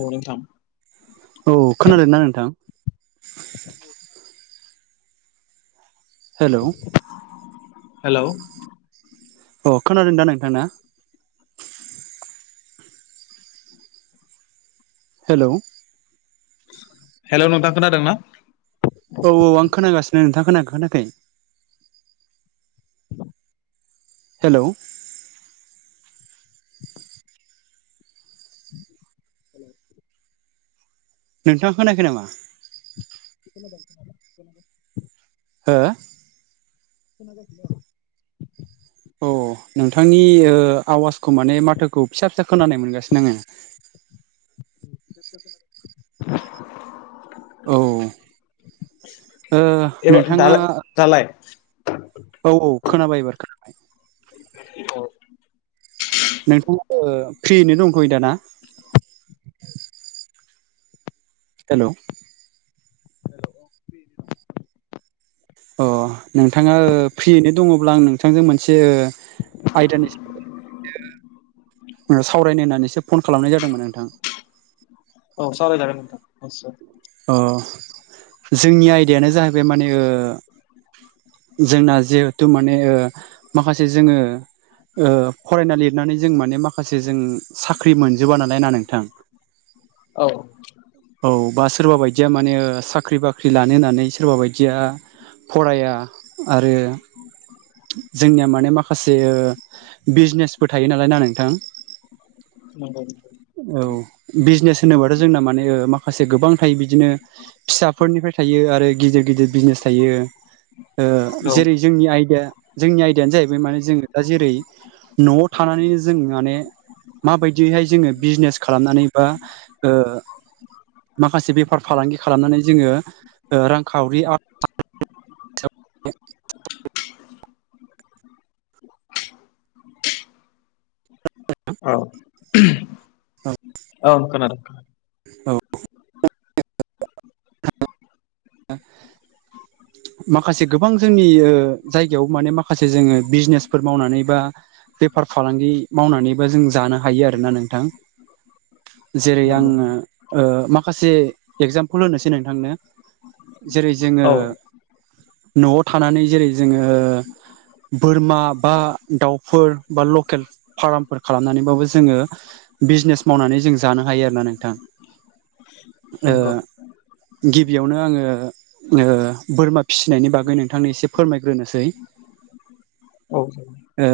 औ नोंथां औ खोनादों ना नोंथां? हेलौ हेलौ अ खोनादों दा नोंथां ना? हेलौ! हेलौ नोंथां खोनादोंना? औ-औ आं खोनागासिनो नोंथाङा खोनायाखै-खोनायाखै? हेलौ! नोंथाङा खोनायाखै नामा? खोनादों। हो? खोनागासिनो। औ नोंथांनि आवाजखौ माने माथोखौ फिसा फिसा खोनानाय मोनगासिनो आङो। बे औ ओ एबार नोंथाङा, दालाय दालाय औ औ खोनाबाय एबार खोना औ [unintelligible] फ्रियैनो दंथ'यो दाना? हेलौ अ नोंथाङा फ्रियैनो दङब्ला आं नोंथांजों मोनसे आयदानि सावरायनो होन्नानैसो फन खालामनाय जादोंमोन नोंथां, औ सावरायजागोन नोंथां। अ जोंनि आयदायानो जाहैबाय माने ओ। जोंना जिहेतु माने ओ माखासे जोङो। ओ फरायना लिरनानै जों माने माखासे जों साख्रि मोनजोबा नालाय ना नोंथां? औ। औ बा सोरबा बायदिया माने साख्रि-बाख्रि लानो होननानै सोरबा बायदिया। फराया आरो। उ जोंनिया माने माखासे ओ बिजनेसफोर थायो नालाय ना नोंथां? नंगौ-नंगौ। औ बिजनेस होनोबाथ' जोंना माने माखासे गोबां थायो बिदिनो। फिसाफोरनिफ्राय थायो आरो गिदिर-गिदिर बिजनेस थायो ओ औ जेरै जोंनि आयदा। जोंनि आयदायानो जाहैबाय माने जोङो दा जेरै न'आव थानानैनो जों माने। माबायदिहाय जोङो बिजनेस खालामनानै बा ओ। माखासे बेफार फालांगि खालामनानै जोङो ओ रांखावरि। औ औ-औ खोनादों। औ। [inaudible] माखासे गोबां जोंनि ओ जायगायाव माने माखासे जोङो बिजनेसफोर मावनानै बा। बेफार फालांगि मावनानैबो जों जानो हायो आरोना नोंथां। जेरै नंगौ आङो ओ माखासे एगजामपोल होनोसै नोंथांनो। जेरै जोङो औ न'आव थानानै जेरै जोङो ओ। बोरमा बा दाउफोर बा लकेल फारामफोर खालामनानैबाबो जोङो। बिजनेस मावनानै जों जानो हायो आरो ना नोंथां। ओ नंगौ गिबियाव। बेयावनो आङो ओ बोरमा फिसिनायनि बागै नोंथांनो एसे फोरमायग्रोनोसै। [inaudible] औ जायो। ओ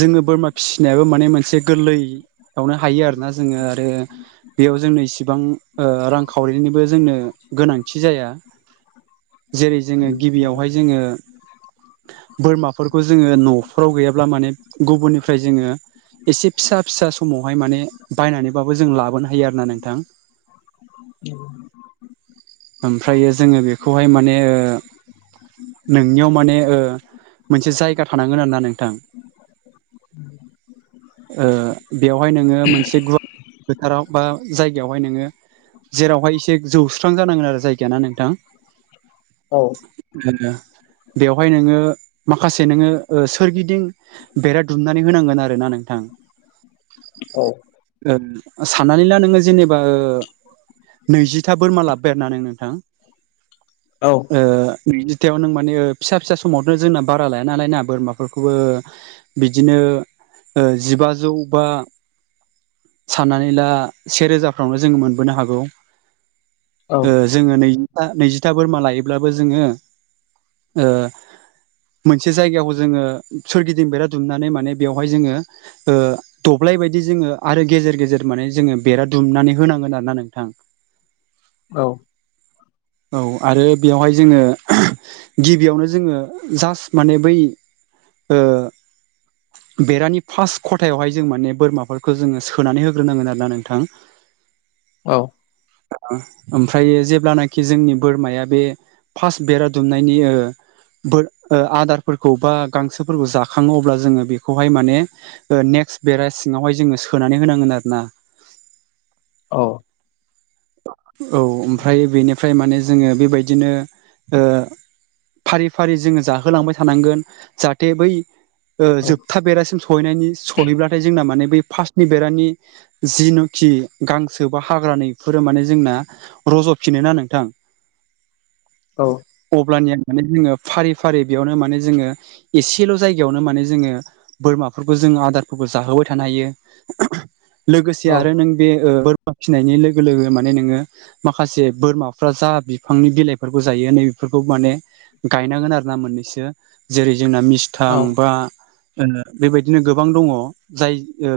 जोङो बोरमा फिसिनायाबो माने मोनसे गोरलैयावनो हायो आरोना जोङो आरो। बेयाव जोंनो इसिबां ओ रांखावरिनिबो जोंनो गोनांथि जाया। जेरै जोङो नंगौ गिबियावहाय जोङो। बोरमाफोरखौ जोङो न'फ्राव गैयाब्ला माने गुबुननिफ्राय जोङो। एसे फिसा फिसा समावहाय माने बायनानैबाबो जों लाबोनो हायो आरो ना नोंथां। औ। ओमफ्रायो जोङो बेखौहाय माने नोंनियाव माने ओ मोनसे जायगा थानांगोन आरो ना नोंथां। ओ बेवहाय नोङो मोनसे गुवार फोथाराव बा जायगायावहाय नोङो जेरावहाय एसे जौस्रां जानांगोन आरो जायगाया ना नोंथां। औ बेवहाय नोङो माखासे नोङो ओ सोरगिदिं बेरा दुमनानै होनांगोन आरो ना नोंथां। औ ओ साननानै ला नोङो जेनेबा नैजिथा बोरमा लाब। बेरनानै नोंथां। औ। ओ नैजिथियावनो माने फिसा-फिसा समावथ' जोंना बारा लाया नालाय ना बोरमाफोरखौबो ओ। बिदिनो ओ जिबाजौ बा। साननानै ला से रोजाफ्रावनो जों मोनबोनो हागौ। औ ओ जोङो नैजिथा नैजिथा बोरमा लायोब्लाबो जोङो ओ मोनसे जायगायावखौ जोङो सोरगिदिं बेरा दुमनानै माने बेवहाय जोङो ओ दब्लाय बायदि जोङो आरो गेजेर गेजेर माने जोङो बेरा दुमनानै होनांगोन आरो ना नोंथां। औ। औ आरो बेयावहाय जोङो गिबियावनो जोङो जास्ट माने बै ओ बेरानि फार्स्ट खथायावहाय जों माने बोरमाफोरखौ जोङो सोनानै होग्रोनांगोन आरो ना नोंथां। औ। ओमफ्राय जेब्लानाखि जोंनि बोरमाया बे फार्स्ट बेरा दुमनायनि ओ बो ओ आदारफोरखौबा गांसोफोरखौ जाखाङो अब्ला जोङो बेखौहाय माने ओ नेकस्ट बेरा सिङावहाय जोङो सोनानै होनांगोन आरो ना। औ औ ओमफ्राय बेनिफ्राय माने जोङो बेबायदिनो ओ फारि फारि जोङो जाहोलांबाय थानांगोन जाहाथे बै ओ औ जोबथा बेरासिम स सहैनायनि सहैब्लाथाय जोंना माने बै फार्स्टनि बेरानि जिनोखि गांसो बा हाग्रानि फोर माने जोंना रज'फिनो नोंथां अब्लानिया माने जोङो फारि फारि बेयावनो माने जोङो एसेल' जायगायावनो माने जोङो बोरमाफोरखौ जों आदारबो जाहोबाय थानो हायो। लोगोसे आरो औ नों बे ओ बोरमा फिनायनि लोगो लोगो माने माने नोङो माखासे बोरमाफ्रा जा बिफांनि बिलाइफोरखौ जायो नै बेफोरखौ माने गायनांगोन आरो ना मोननैसो जेरै जोंना मिस थां औ बा बेबायदिनो गोबां दङ जाय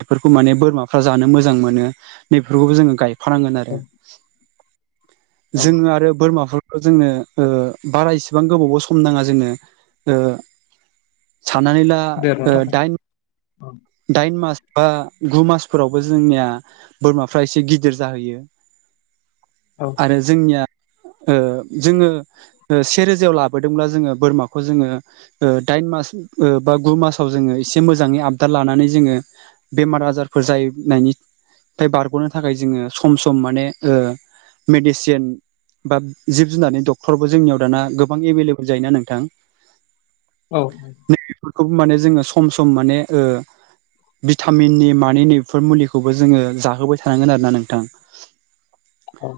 बेफोरखौ माने बोरमाफ्रा जानो मोजां मोनो नैफोरखौबो जोङो गायफानांगोन आरो। औ जों आरो बोरमाफोर जोंनो ओ बारा इसिबां गोबावबो सम नाङा जोंनो ओ साननानै ला ओ दाइन [unintelligible] दाइन मास बा गु मासफोरावबो जोंनिया बोरमाफ्रा एसे गिदिर जाहैयो। [inaudible] औ। बे जोंनिया ओ जोङो से रोजायाव लाबोदोंब्ला जोङो बोरमाखौ जोङो। ओ दाइन मास ओ बा गु मासाव जोङो एसे मोजाङै आ दा लानानै जोङो बेमार आजारफोर जानायनि बे बारग'नो थाखाय जोङो सम-सम माने ओ मेडिसिन। बा जिब जुनार डक्टरबो जोंनियाव दाना गोबां एभेलेबेल जायोना नोंथां। औ-औ। नै बेफोरखौ माने जोङो सम-सम माने ओ भिटामिननि माने नैफोर मुलिखौबो जोङो जाहोबाय थानांगोन आरो ना नोंथां। [inaudible] [unintelligible] औ।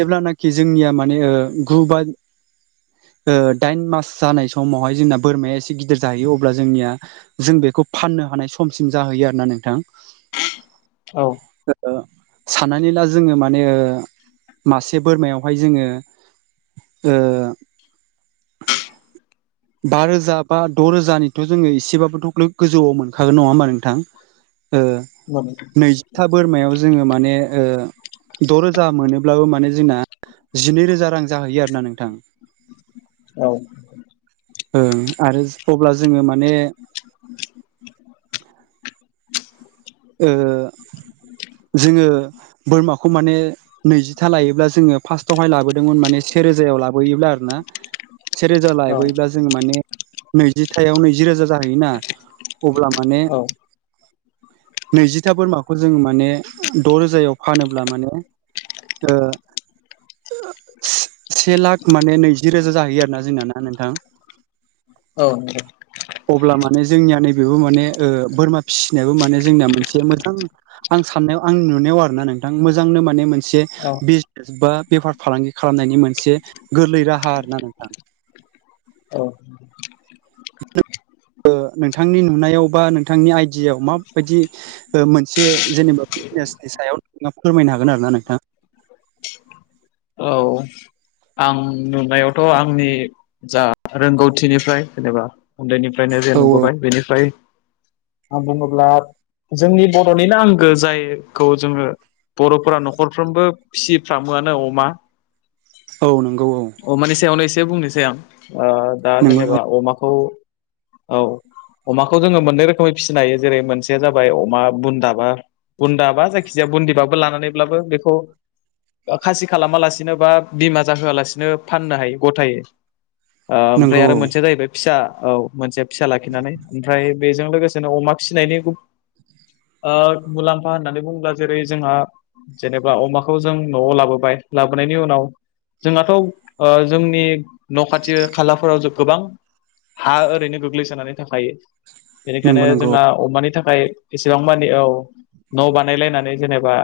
जेब्लानाखि जोंनिया माने ओ गु बा ओ दाइन मास जानाय। समावहाय जोंना बोरमाया एसे गिदिर जाहैयो अब्ला जोंनिया जों बेखौ। फाननो हानाय समसिम जाहैयो आरोना नोंथां। औ। साननानै ला जोङो माने मासे बोरमायावहाय जोङो ओ बा रोजा बा द' रोजानिथ' जोङो एसेबाबोथ' गोजौआव मोनखागोन नङा होमबा नोंथां। ओ [unintelligible] नैजिथा बोरमायाव जोङो माने ओ द' रोजा मोनोब्लाबो माने जोंना जिनै रोजा रां जाहैयो आरो ना नोंथां। औ ओ आरो अब्ला जोङो माने ओ जोङो बोरमाखौ माने नैजिथा लायोब्ला जोङो फार्स्टआवहाय लाबोदोंमोन माने सेेरोजायाव लाबोयोब्ला आरो ना सेेरोजा लायबोयोब्ला जोङो माने नैजिथायाव नैजि रोजा जाहैयोना अब्ला माने नैजिथा बोरमाखौ जों माने द' रोजायाव फानोब्ला माने ओ से लाख माने नैजि रोजा जाहैयो आरो ना जोंना नोंथां? [inaudible] [unintelligible] औ अब्ला माने जोंनिया नैबेबो माने ओ बोरमा फिसिनायाबो माने जोंनिना मोनसे मोजां आं साननायाव आंनि नुनायाव आरोना नोंथां मोजांनो माने मोनसे बा बेफार फालांगि खालामनायनि मोनसे गोरलै राहा आरोना नोंथां। औ नोंथांनि नुनायाव बा नोंथांनि आइडियायाव माबायदि ओ मोनसे जेनेबा फिटनेसनि सायाव नोंथाङा फोरमायनो हागोन आरो ना नोंथाङा। औ आं नुनायावथ' आंनि जा रोंगौथिनिफ्राय जेनेबा उन्दैनिफ्रायनो जे औ नुबोबाय बेनिफ्राय आं बुङोब्ला जोंनि बर'निनो आंगो जायखौ जोङो बर'फोरा न'खरफ्रोमबो फिसिफ्रामोआनो अमा औ नंगौ औ अमानि सायावनो एसे बुंनोसै आं ओ दा नंगौ औ जेनेबा अमाखौ औ अमाखौ जोङो मोननै रोखोमै फिसिनो हायो जेरै मोनसेया जाबाय अमा बुन्दाबा बुन्दा बा जायखिजाया बुन्दिबाबो लानानैब्लाबो बेखौ खासि खालामालासि बिनो बा बिमा जाहोआलासिनो फाननो हायो गथाय ओमफ्राय नंगौ आरो औ मोनसेया जाहैबाय। फिसा औ मोनसे फिसा लाखिनानै ओमफ्राय बेजों लोगोसेनो अमा फिनायनि ओ मुलाम्फा होननानै बुङोब्ला जेरै जोंहा जेनेबा अमाखौ जों न'आव लाबोबाय लाबो लााबोनि उनाव जोंहाथ' ओ जोंनि न' खाथि खालाफोराव गोबां हा ओरैनो गोग्लैसानानै थाखायो बेनिखायनो नंगौ नंगौ जोंना अमानि थाखाय एसेबां मानि औ न' बानायलायनानै जेनेबा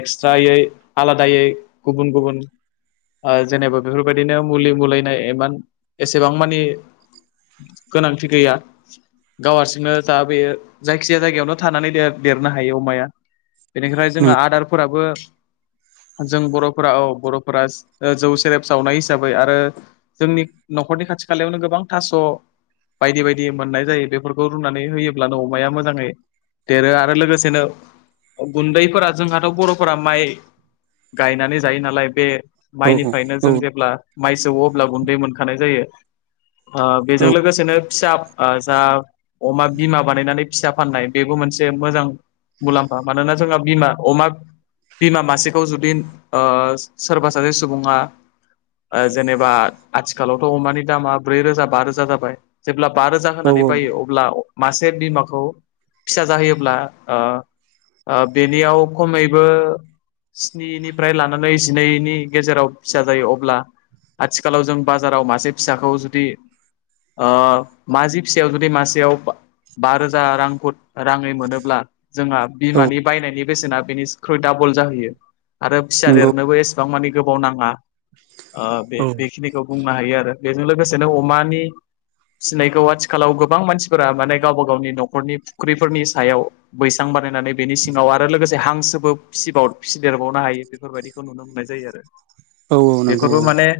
एक्सट्रायै आलादायै गुबुन गुबुन जेनेबा बेफोरबायदिनो मुलि मलायनाय इमान एसेबां मानि गोनांथि गैया गावारसिंनो दा बेयो जायखिजाया जायगायावनो थानानै देरनो हायो अमाया बेनिफ्राय जोंहा औ आदारफोराबो जों बर' औ बर'फोरा जौ सेरेब सावनाय हिसाबै आरो जोंनि न'खरनि खाथि खालायावनो गोबां थास' बायदि बायदि मोननाय जायो बेफोरखौ रुनानै होयोब्लानो अमाया मोजाङै देरो आरो लोगोसेनो गुन्दैफोरा जोंहाथ' बर'फोरा माइ गायनानै जायो नालाय बे औ माइनिफ्रायनो औ जों जेब्ला माइ सो अब्ला गुन्दै मोनखानाय जायो। ओ औ बेजों लोगोसेनो फिसा ओ जा अमा बिमा बानायनानै फिसा फाननाय बेबो मोनसे मोजां मुलाम्फा मानोना जोंहा बिमा अमा बिमा मासेखौ जुदि ओ सोरबा सासे सुबुङा ओ जेनेबा आथिखालावथ' अमानि दामा ब्रै रोजा बा रोजा जाबाय। जेब्ला बा रोजा होनानै बायो अब्ला मासे बिमाखौ फिसा जाहोयोब्ला ओ ओ बेनियाव खमैबो स्निनि ओमफ्राय लानानै जिनैनि गेजेराव फिसा जायो अब्ला आथिखालाव जों बाजाराव मासे फिसाखौ जुदि मााज फिसायाव जुदि मासेयाव बा रोजा रांखौ राङै मोनोब्ला जोंहा औ बिमानि बायनायनि बेसेना बेनिख्रुइ डाबल जाहैयो आरो फिसा नंगौ देरनोबो एसेबां मानि गोबाव नाङा बे औ बेखिनिखौ बुंनो हायो आरो बेजों लोगोसेनो अमानि सिनायखौ आथिखालाव गोबां मानसिफोरा माने गावबा गावनि न'खरनि फुख्रिफोरनि सायाव बैसां बानायनानै बेनि सिङाव आरो लोगोसे हांसोबो फिसिबाव फिसिदेरबाव नो हायो बेफोरबायदिखौ नुनो मोननाय जायो आरो औ औ नंगौ बेफोरबो माने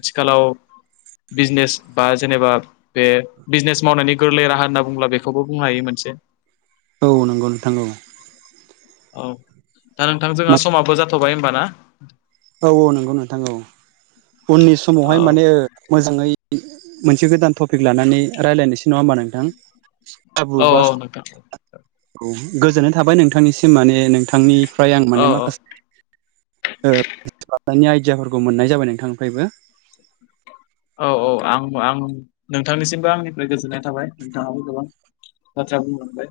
आथिखालाव बिजनेस बा जेनेबा बे बिजनेस मावनायनि गोरलै राहा होनना बुंब्ला बेखौबो बुंनो हायो मोनसे औ नंगौ नोंथां औ। औ दा नोंथां जोंहा समाबो जाथ'बाय होमबा ना? औ औ नंगौ नोंथां औ उननि औ समावहाय माने मोजाङै मोनसे गोदान टपिक लानानै रायज्लायनोसै नङा होमबा नोंथां? खाबु औ बा नोंथां औ गोजोननाय थाबाय नोंथांनिसिम माने नोंथांनि फ्राय आं मान औ माखासे खालामनि आइडियाफोरखौ मोननाय जाबाय नोंथांनिफ्रायबो औ औ आं आं नोंथांनिसिमबो आंनिफ्राय गोजोननाय थाबाय नोंथाङाबो गोबां आतसा बुं मोनबाय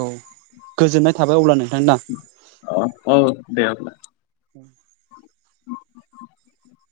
औ गोजोननाय थाबाय अब्ला नोंथां दा। अ औ दे अब्ला। [inaudible]